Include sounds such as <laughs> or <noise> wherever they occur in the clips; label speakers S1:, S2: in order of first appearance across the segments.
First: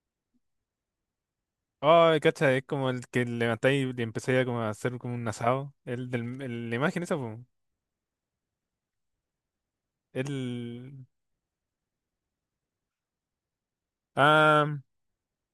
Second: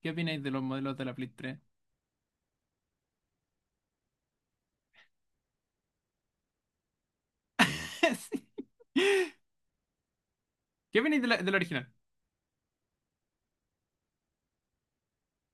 S1: ¿Qué opináis de los modelos de la Play tres?
S2: Ay, cacha, es como el que levantáis y empezáis a, como a hacer como un asado. La imagen esa, po.
S1: <laughs> Sí. ¿Qué
S2: El.
S1: opináis de del original?
S2: Ah,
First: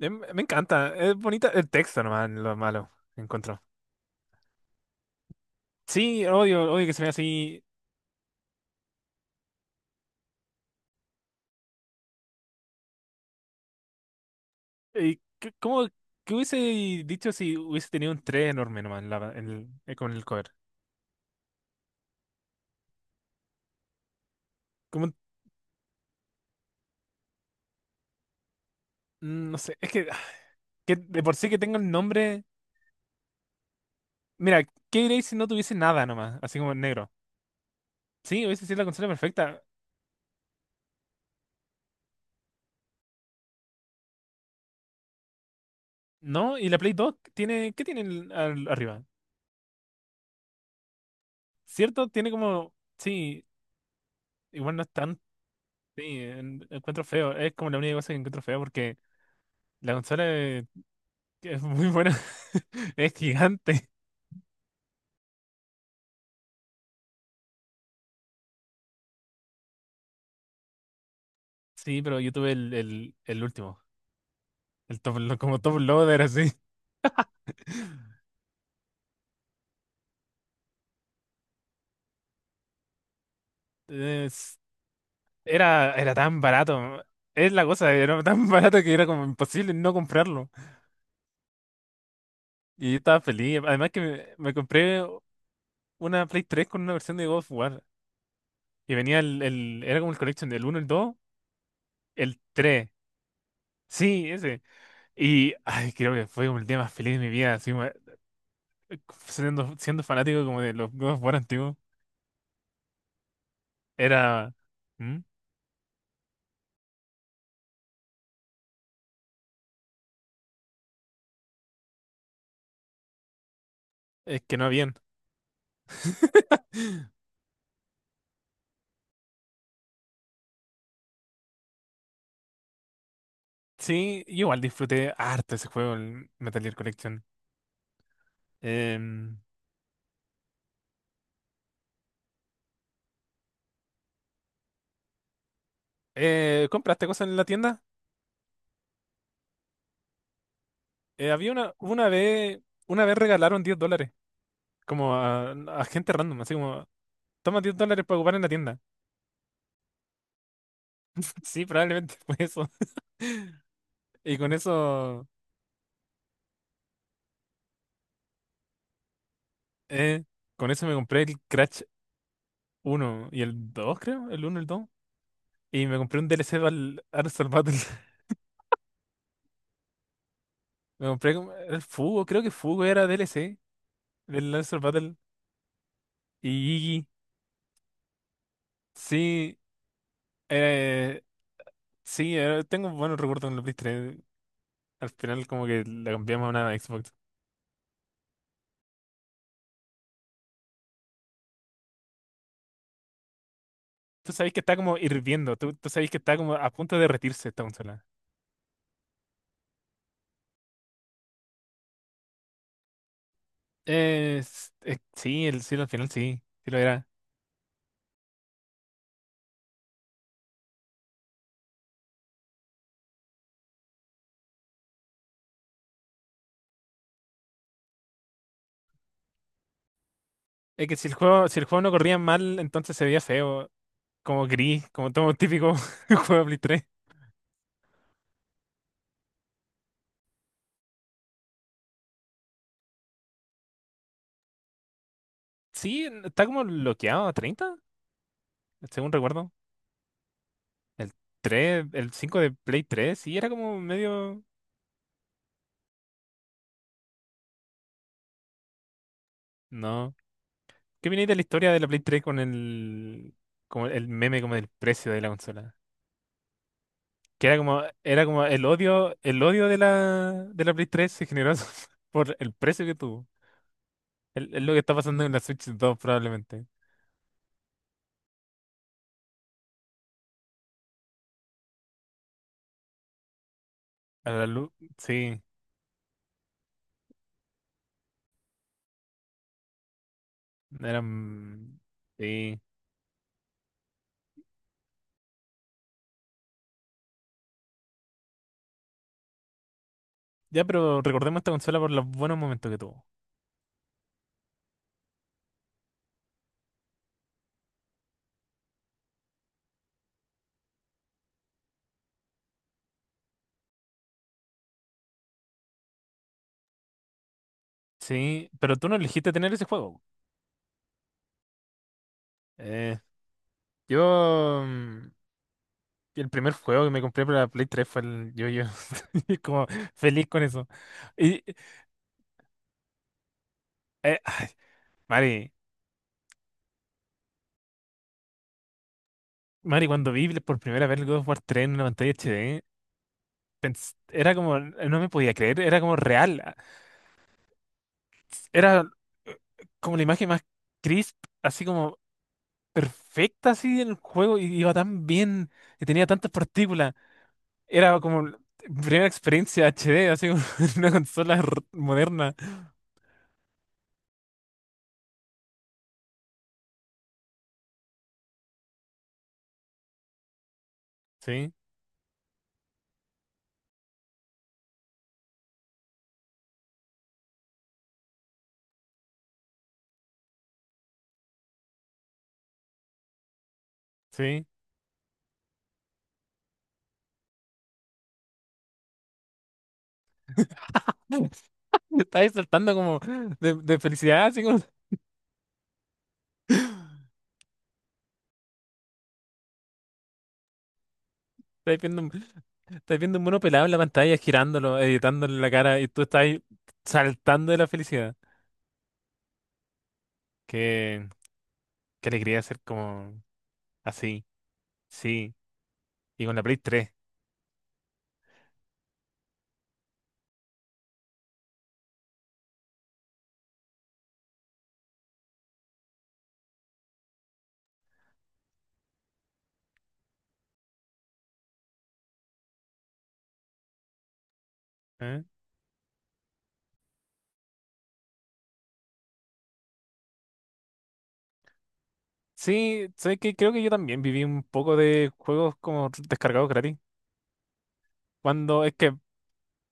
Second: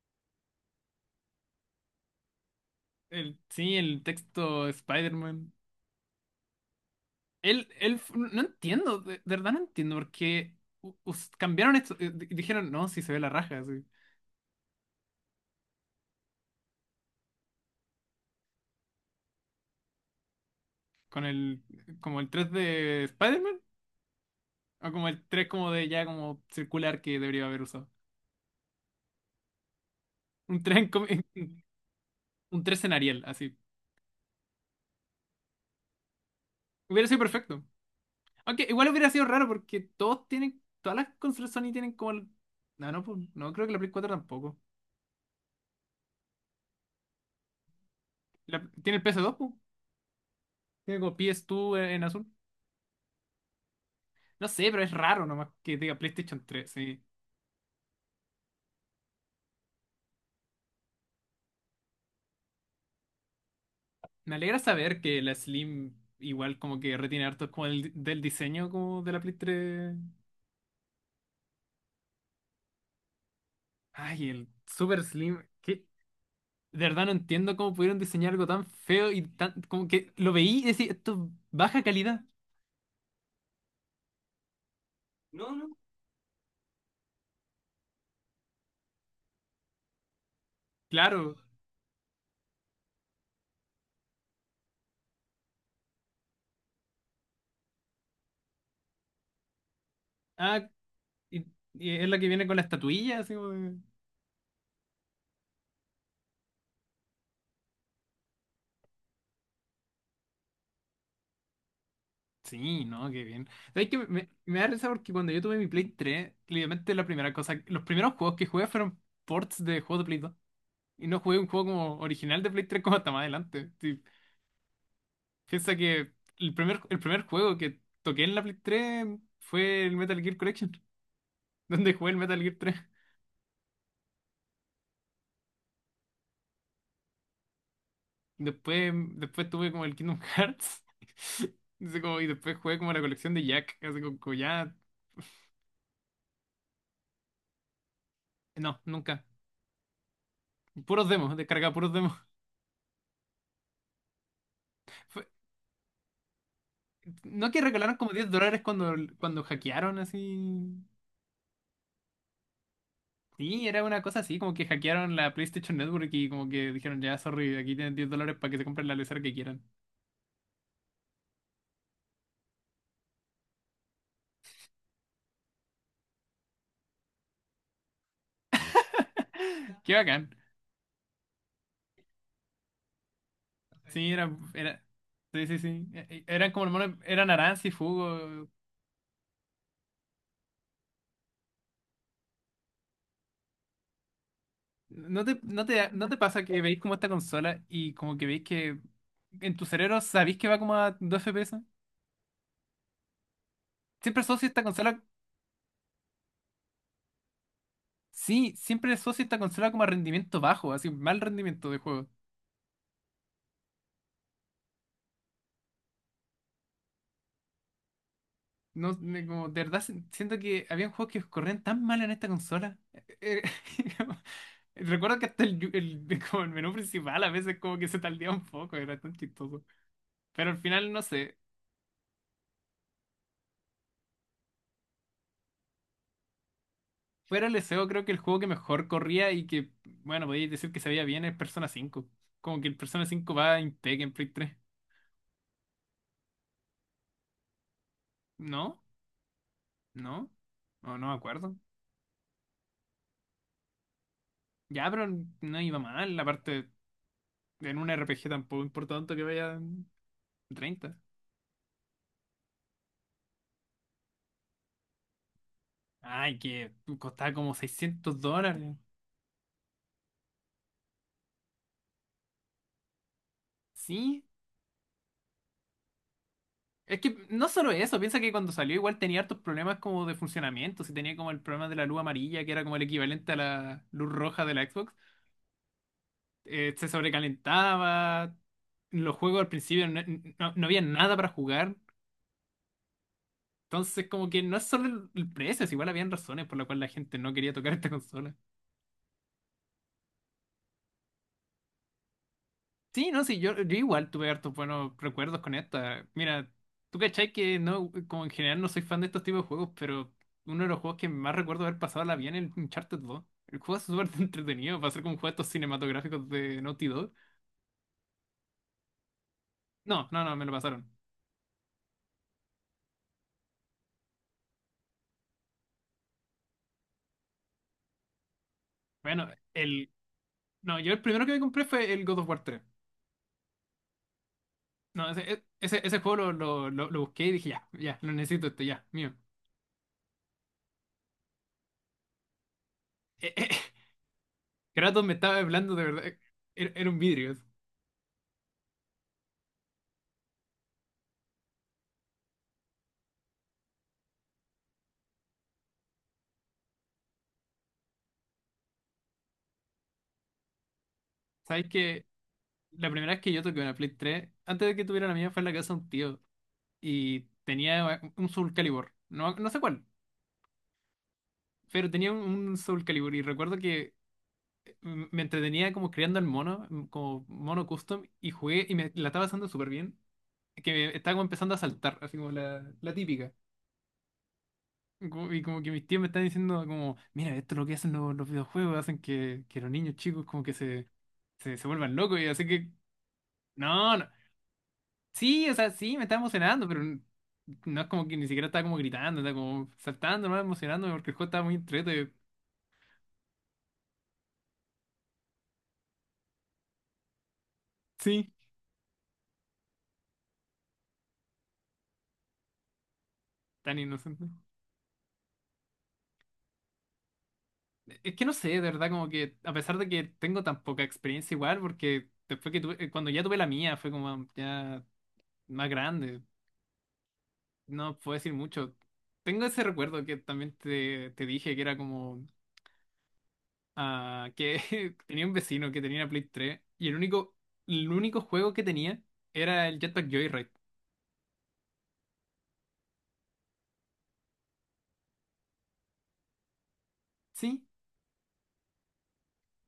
S2: Me encanta. Es bonita. El texto nomás, lo malo,
S1: El,
S2: encuentro.
S1: sí, el texto Spider-Man.
S2: Sí, odio, odio que se vea así.
S1: No entiendo, de verdad no entiendo por qué cambiaron esto. Dijeron, no, si se ve la raja, así,
S2: ¿Cómo? ¿Qué hubiese dicho si hubiese tenido un 3 enorme nomás en la- en el- con el cover?
S1: con el, como el 3 de Spider-Man, o
S2: Como,
S1: como
S2: un-
S1: el 3 como de ya como circular que debería haber usado.
S2: no sé, es que,
S1: Un 3 en,
S2: que
S1: com-
S2: de por
S1: <laughs>
S2: sí que
S1: en-
S2: tenga el nombre.
S1: un tres en Arial, así.
S2: Mira, ¿qué diréis si no tuviese nada nomás? Así como en negro.
S1: Hubiera sido perfecto.
S2: Sí, hubiese
S1: Aunque
S2: sido la
S1: igual
S2: consola
S1: hubiera sido raro
S2: perfecta.
S1: porque todos tienen, todas las consolas Sony tienen como No, no, pues, no creo que la Play 4 tampoco.
S2: No, y la Play 2 tiene, ¿qué tiene
S1: Tiene
S2: arriba?
S1: el PS2, po. Tiene como PS2 en,
S2: ¿Cierto? Tiene
S1: azul.
S2: como, sí,
S1: No sé,
S2: igual no
S1: pero
S2: es
S1: es
S2: tan,
S1: raro nomás que diga
S2: sí,
S1: PlayStation 3,
S2: encuentro
S1: sí.
S2: feo, es como la única cosa que encuentro feo porque la consola es muy buena, <laughs> es gigante.
S1: Me alegra saber que la Slim igual como que retiene harto como del diseño como de la Play 3.
S2: Sí, pero yo tuve el último,
S1: Ay, el
S2: el
S1: Super
S2: top,
S1: Slim.
S2: como top
S1: ¿Qué?
S2: loader así.
S1: De verdad no entiendo cómo pudieron diseñar algo tan feo y tan... Como que lo veí y decía, esto es baja calidad.
S2: Es-
S1: No, no.
S2: era tan barato, es la cosa, era tan <laughs> barato que era como imposible no comprarlo.
S1: Claro.
S2: Y yo estaba feliz, además que me compré una Play 3 con una versión de God of War. Y venía era como el collection del
S1: Ah,
S2: uno, el dos,
S1: y, y es la que
S2: el
S1: viene con la
S2: tres.
S1: estatuilla, así como de-
S2: Sí, ese. Y ay, creo que fue como el día más feliz de mi vida, así como, siendo fanático como de los God of War antiguos.
S1: Sí, no, qué bien. ¿Sabes que me,
S2: Era.
S1: me da risa porque
S2: ¿Mm?
S1: cuando yo tuve mi Play 3, literalmente la primera cosa, los primeros juegos que jugué fueron ports de juegos de Play 2? Y no jugué un juego como original de Play 3 como hasta más adelante. Sí,
S2: Es que no habían.
S1: piensa que el primer, el
S2: <laughs>
S1: primer juego que toqué en la Play 3 fue el Metal Gear Collection, <laughs> donde jugué el Metal Gear 3.
S2: Sí, yo igual disfruté harto ese juego, el Metal Gear Collection.
S1: Después,
S2: Em,
S1: Después tuve como el Kingdom Hearts. <laughs> Así como- y después jugué como la colección de Jack. Así como, como ya.
S2: ¿Compraste cosas en la tienda?
S1: No, nunca. Puros demos,
S2: Había una,
S1: descargaba puros
S2: una
S1: demos.
S2: vez, una vez regalaron $10, como
S1: <laughs>
S2: a gente random, así como,
S1: No
S2: toma
S1: que
S2: 10
S1: regalaron
S2: dólares
S1: como
S2: para ocupar
S1: 10
S2: en la
S1: dólares
S2: tienda.
S1: cuando, hackearon así.
S2: <laughs> Sí, probablemente fue eso.
S1: Sí, era una cosa
S2: Y
S1: así,
S2: con
S1: como que hackearon
S2: eso,
S1: la PlayStation Network y como que dijeron, ya, sorry, aquí tienen $10 para que se compren la lesera que quieran.
S2: eh, con eso me compré el Crash uno y el dos, creo, el uno y el dos. Y me compré un DLC al Armstrong Battle. <laughs>
S1: Qué bacán.
S2: Me compré era el Fugo, creo que Fugo era DLC
S1: Sí,
S2: del Armstrong Battle.
S1: sí, sí, sí.
S2: Y
S1: Eran como hermanos,
S2: Iggy,
S1: eran Aranz y Fugo.
S2: sí, eh, sí, tengo buenos recuerdos en la Play 3. Al
S1: ¿No te,
S2: final como
S1: no
S2: que
S1: te,
S2: la
S1: no te
S2: cambiamos
S1: pasa
S2: a
S1: que
S2: una
S1: veis como esta
S2: Xbox.
S1: consola y como que veis que en tu cerebro sabéis que va como a 2 FPS? Siempre
S2: Tú sabes
S1: asocio
S2: que
S1: esta
S2: está como
S1: consola,
S2: hirviendo, tú sabes que está como a punto de derretirse esta consola.
S1: sí, siempre asocio esta consola como a rendimiento bajo, así, mal rendimiento de juego.
S2: Sí, sí, al final sí, sí lo era.
S1: No, como, de verdad siento que había juegos que corrían tan mal en esta consola. Eh, <laughs> como- Recuerdo que hasta <laughs> como el menú principal a veces como que se tardía un poco, era tan chistoso. Pero al
S2: Es que
S1: final, no
S2: si el
S1: sé,
S2: juego, si el juego no corría mal, entonces se veía feo, como gris, como todo típico <laughs> juego de Play 3.
S1: fuera el SEO creo que el juego que mejor corría y que, bueno, podéis decir que se veía bien es Persona 5. Como que el Persona 5 va impec en Play 3.
S2: Sí, está como bloqueado a 30
S1: ¿No?
S2: según recuerdo.
S1: ¿No? No,
S2: El
S1: no me acuerdo.
S2: tres, el 5 de Play 3, sí, era como medio.
S1: Ya, pero no iba mal, aparte en un RPG tampoco importa tanto que vaya en
S2: No.
S1: 30.
S2: ¿Qué viene de la historia de la Play 3 con el, como el meme como del precio de la consola?
S1: Ay, que costaba
S2: Que era
S1: como
S2: como,
S1: 600
S2: era como el
S1: dólares.
S2: odio, el odio de la Play 3 se generó <laughs> por el precio que tuvo.
S1: Sí.
S2: El es lo que está pasando en la Switch 2 probablemente.
S1: Es que no solo eso, piensa que cuando salió igual tenía hartos problemas como de funcionamiento. Si tenía como el problema de la luz amarilla, que era como el equivalente a la luz
S2: A la
S1: roja de
S2: luz,
S1: la Xbox.
S2: sí.
S1: Se sobrecalentaba. Los juegos al principio no, no había nada para
S2: Eran.
S1: jugar.
S2: Sí.
S1: Entonces como que no es solo el precio, es igual habían razones por las cuales la gente no quería tocar esta consola.
S2: Ya, pero recordemos esta consola por los buenos momentos que tuvo.
S1: Sí, no, sí, yo igual tuve hartos buenos recuerdos con esta. Mira, tú cachai que no, como en general no soy fan de estos tipos de juegos, pero uno de los juegos que más recuerdo haber pasado la vida en el Uncharted 2. El juego es súper <laughs> entretenido, para ser como un juego de estos cinematográficos de Naughty Dog.
S2: Sí, pero tú no elegiste tener ese juego.
S1: No, no, no, me lo pasaron.
S2: Eh, yo... mm, El primer juego que me compré para la Play 3 fue el Yo-Yo. <laughs>
S1: Bueno,
S2: Y como
S1: el.
S2: feliz con eso.
S1: No, yo el primero que me
S2: Y...
S1: compré fue el God of War tres.
S2: eh,
S1: No, ese,
S2: Mari,
S1: ese juego lo busqué y dije, ya, ya, lo necesito este, ya, mío.
S2: Mari, cuando vi por primera vez el God of War 3 en una pantalla HD,
S1: Eh, eh, <laughs>
S2: era como. No me
S1: Kratos me
S2: podía
S1: estaba
S2: creer,
S1: hablando
S2: era
S1: de
S2: como
S1: verdad.
S2: real.
S1: Era un vidrio.
S2: Era eh, como la imagen más crisp, así como perfecta así en el juego y iba tan bien y tenía tantas partículas. Era como la primera experiencia HD, así como <laughs> una consola
S1: ¿Sabes qué?
S2: moderna.
S1: La primera vez que yo toqué una Play 3, antes de que tuviera la mía, fue en la casa de un tío. Y tenía un Soul Calibur. No, no sé cuál,
S2: Sí,
S1: pero tenía un Soul Calibur. Y recuerdo que me entretenía como creando el mono, como mono custom. Y jugué y me la estaba pasando súper bien. Que me estaba como empezando a saltar, así como la típica.
S2: sí.
S1: Como- Y como que mis tíos me están diciendo como, mira, esto es lo que hacen los videojuegos, hacen que los niños chicos como que
S2: <laughs>
S1: se vuelvan locos. Y
S2: Estáis
S1: así
S2: saltando
S1: que,
S2: como de
S1: no, no.
S2: felicidad, así como
S1: Sí, o sea, sí, me estaba emocionando, pero no es como que ni siquiera estaba como gritando, estaba como saltando, no emocionándome porque el juego estaba muy
S2: estáis viendo,
S1: entrete.
S2: un- estáis viendo un mono pelado en la pantalla, girándolo, editándole la cara y tú estás saltando de la felicidad.
S1: Sí,
S2: Qué, qué alegría ser como
S1: tan
S2: así,
S1: inocente.
S2: sí. Y con la Play 3.
S1: Es que no sé, de verdad, como que a pesar de que tengo tan poca experiencia igual, porque después que tuve, cuando ya tuve la mía, fue como ya más grande, no puedo decir mucho. Tengo ese recuerdo que también te dije que era como ah, que <laughs>
S2: ¿Eh?
S1: tenía un vecino que tenía una Play 3 y el único juego que tenía era el Jetpack Joyride.
S2: Sí, sé que creo que yo también viví un poco de juegos como descargados gratis.
S1: Sí,
S2: Cuando es que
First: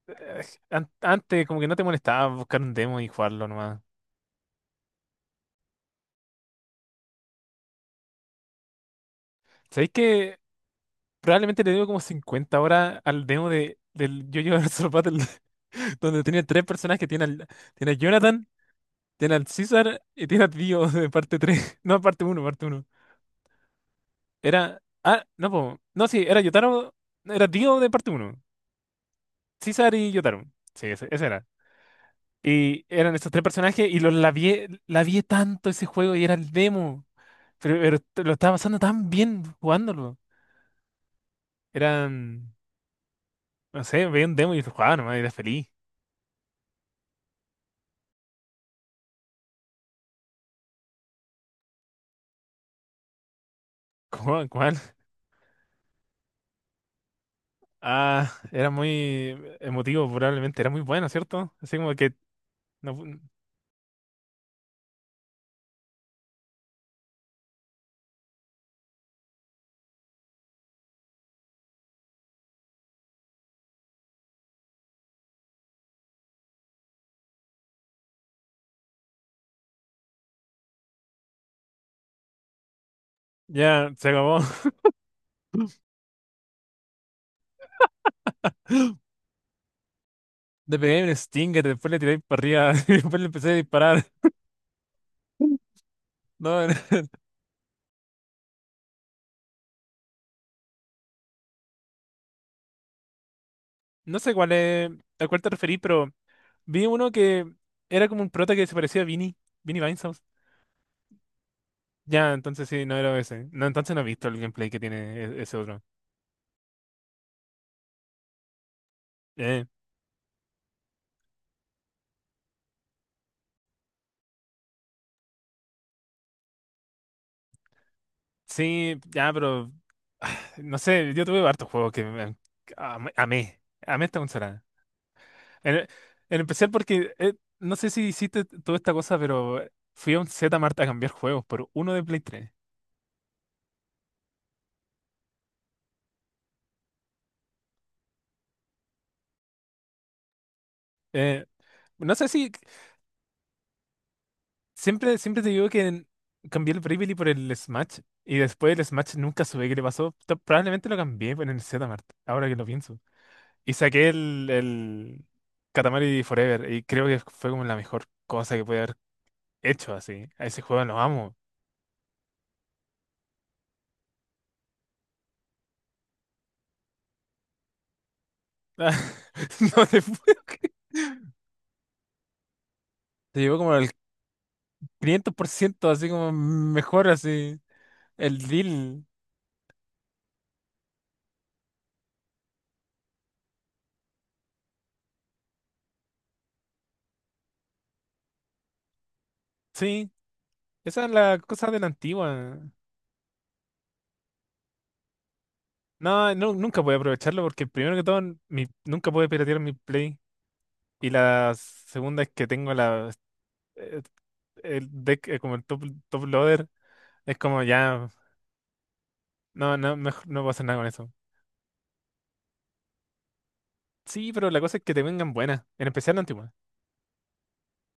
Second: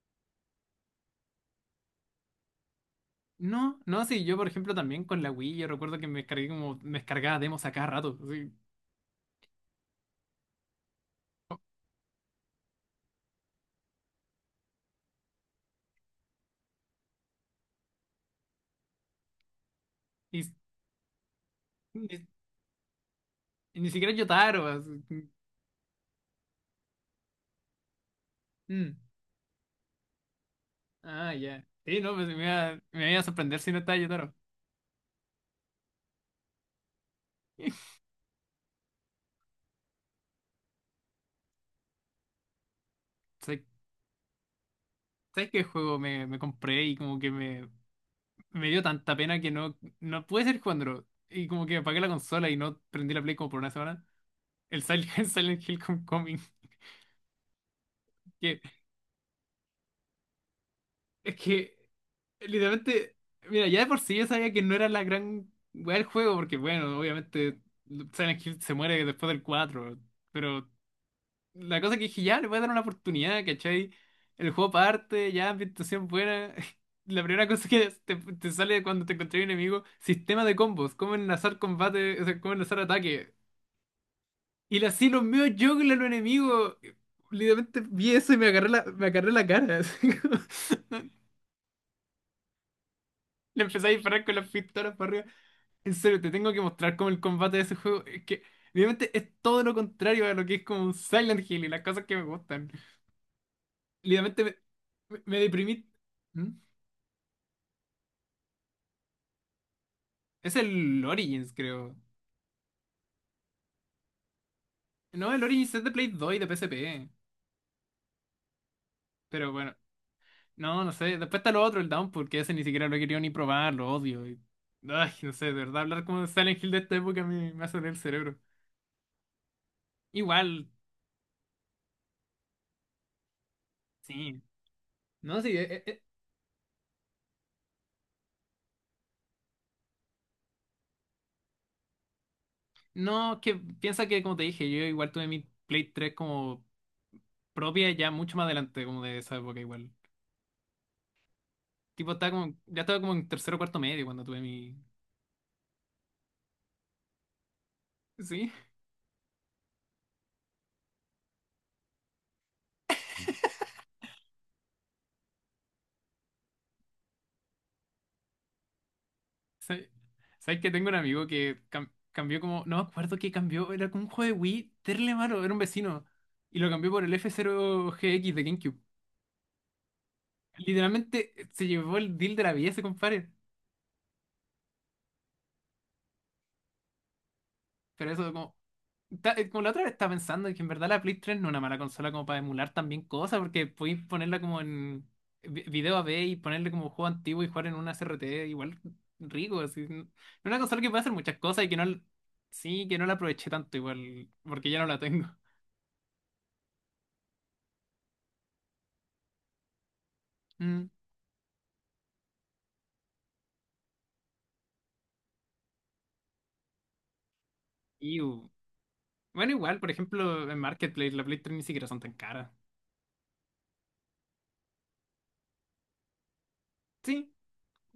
S2: eh, antes como que no te molestaba buscar un demo y jugarlo nomás.
S1: no, no, sí, yo por ejemplo también con la Wii, yo recuerdo que me descargué como, me descargaba demos a cada rato, así,
S2: ¿Sabéis que probablemente le debo como 50 horas al demo del JoJo Bizarre Battle, <laughs> donde tiene tres personajes que tiene a Jonathan, tiene al César y
S1: y,
S2: tiene a Dio de parte tres. <laughs> No,
S1: y-
S2: parte uno.
S1: y ni siquiera Yotaro,
S2: Era.
S1: así,
S2: Ah, no, po, no, sí, era Yotaro, era Dio de parte uno,
S1: mm,
S2: César y Yotaro. Sí, ese
S1: ah,
S2: era.
S1: ya, sí, no, pues
S2: Y
S1: me
S2: eran
S1: iba a
S2: estos tres
S1: sorprender si no
S2: personajes
S1: estaba
S2: y los
S1: Yotaro.
S2: labié, labié tanto ese juego y era el demo.
S1: <laughs>
S2: Lo estaba pasando tan bien jugándolo. Eran,
S1: ¿Sabes
S2: no sé, veía un demo y lo jugaba nomás y era
S1: qué
S2: feliz.
S1: juego me compré y como que me dio tanta pena que no, no pude seguir jugándolo, y como que apagué la consola y no prendí la Play como por una semana,
S2: <laughs> ¿Cómo, cuál?
S1: el Silent, <laughs> Silent Hill Homecoming,
S2: Ah,
S1: que
S2: era muy emotivo probablemente, era muy bueno,
S1: es
S2: ¿cierto? Así
S1: que...
S2: como que no
S1: Literalmente,
S2: pu-
S1: mira, ya de por sí yo sabía que no era la gran weá del juego, porque bueno, obviamente Silent Hill se muere después del cuatro, pero la cosa que dije, ya, le voy a dar una oportunidad, ¿cachai? El juego parte, ya, ambientación buena. <laughs> La primera cosa que te sale cuando te encontré un enemigo, sistema de combos, cómo enlazar combate, o sea, cómo enlazar ataque.
S2: ya se acabó. <laughs>
S1: Y le así los míos juggles a los enemigos. Literalmente vi eso y me agarré la cara. <laughs> Así como-
S2: Le pegué un Stinger, después le tiré para arriba <laughs> y después le empecé a
S1: Le empecé a
S2: disparar.
S1: disparar con las pistolas para arriba. En serio, te tengo
S2: No,
S1: que mostrar cómo el
S2: <laughs>
S1: combate de ese juego es que obviamente es todo lo contrario a lo que es como un Silent Hill y las cosas que me gustan.
S2: no sé
S1: Literalmente
S2: a cuál
S1: me
S2: te referí,
S1: deprimí.
S2: pero
S1: ¿Mm?
S2: vi uno que era como un prota que se parecía a Vinny, Vinny Vinehouse.
S1: Es el Origins, creo.
S2: Ya, entonces sí, no era ese. No, entonces no he visto el gameplay que tiene
S1: No, el
S2: ese
S1: Origins
S2: otro.
S1: es de Play 2 y de PSP. Pero
S2: Eh,
S1: bueno, no, no sé. Después está lo otro, el Down, porque ese ni siquiera lo he querido ni probar, lo odio. Y- Ay, no sé, de verdad, hablar como de Silent Hill de esta época me hace doler el cerebro.
S2: Sí, ya, pero
S1: Igual,
S2: no sé, yo tuve hartos juegos que am- amé, amé esta
S1: sí.
S2: consola.
S1: No, sí,
S2: En, en especial porque, no sé si hiciste toda esta cosa, pero fui a un Zmart a cambiar juegos por uno de Play 3.
S1: no, que piensa que como te dije, yo igual tuve mi Play 3 como propia ya mucho más adelante, como de esa época igual.
S2: Eh,
S1: Tipo,
S2: no sé
S1: estaba
S2: si,
S1: como, ya estaba como en tercero o cuarto medio cuando tuve mi...
S2: Siempre te digo que cambié el Bravely por el Smash y
S1: Sí,
S2: después el Smash nunca supe qué le pasó. Probablemente lo cambié por el Zmart, ahora que lo pienso. Y saqué el Katamari Forever y creo que fue como la mejor cosa que pude haber
S1: <laughs> ¿sabes?
S2: hecho así. A
S1: ¿Sabes
S2: ese
S1: que
S2: juego
S1: tengo un
S2: lo
S1: amigo
S2: amo.
S1: que cambió como... No me acuerdo qué cambió, era como un juego de Wii, terrible malo, era un vecino. Y lo cambió por el F-Zero GX de
S2: <laughs>
S1: GameCube.
S2: No te puedo creer.
S1: Literalmente se llevó el deal de la vida ese compadre.
S2: Te llevó como el 500%, así como mejor, así.
S1: Pero eso
S2: El
S1: como
S2: deal.
S1: como la otra vez estaba pensando que en verdad la Play 3 no es una mala consola como para emular también cosas, porque podéis ponerla como en video AV y ponerle como juego antiguo y jugar en una CRT igual rico, así. Es
S2: Sí,
S1: una consola que puede
S2: esa es
S1: hacer muchas
S2: la
S1: cosas
S2: cosa
S1: y que
S2: de
S1: no,
S2: la antigua.
S1: sí, que no la aproveché tanto igual, porque ya no la tengo. <laughs>
S2: No, no, nunca pude aprovecharlo porque primero que todo, nunca pude piratear mi Play.
S1: Mm.
S2: Y la segunda es que tengo la, eh, el deck, como el top loader. Es como ya,
S1: Y bueno,
S2: no,
S1: igual, por
S2: no, mejor no puedo
S1: ejemplo, en
S2: hacer nada con eso.
S1: Marketplace la Play 3 ni siquiera son tan caras.
S2: Sí, pero la cosa es que te vengan buenas, en especial la antigua.
S1: Sí,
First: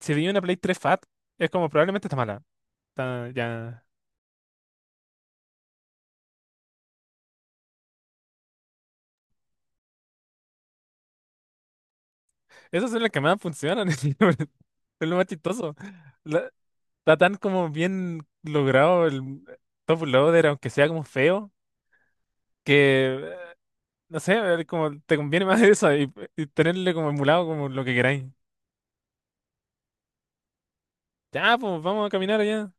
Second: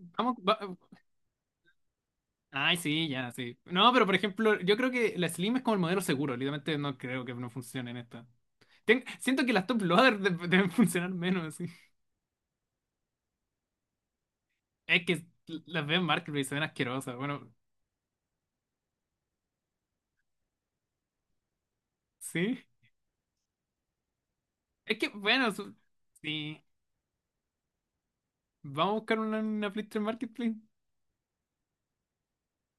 S2: Si veía una Play 3 Fat, es como probablemente está mala.
S1: Ay, sí, ya, sí.
S2: Ya.
S1: No, pero por ejemplo, yo creo que la Slim es como el modelo seguro. Literalmente no creo que no funcione en esta. Siento que las top loader deben funcionar menos. Sí.
S2: Esas son las que más funcionan. <laughs>
S1: Es
S2: Es lo más
S1: que
S2: chistoso.
S1: las veo en Marketplace y
S2: La-
S1: se ven
S2: Está
S1: asquerosas.
S2: tan
S1: Bueno,
S2: como bien logrado el top loader, aunque sea como feo,
S1: sí.
S2: que no sé,
S1: Es
S2: como
S1: que,
S2: te conviene <laughs>
S1: bueno,
S2: más eso y
S1: sí.
S2: tenerle como emulado como lo que queráis.
S1: Vamos a buscar una Flipster Marketplace.
S2: Ya, pues vamos a caminar allá.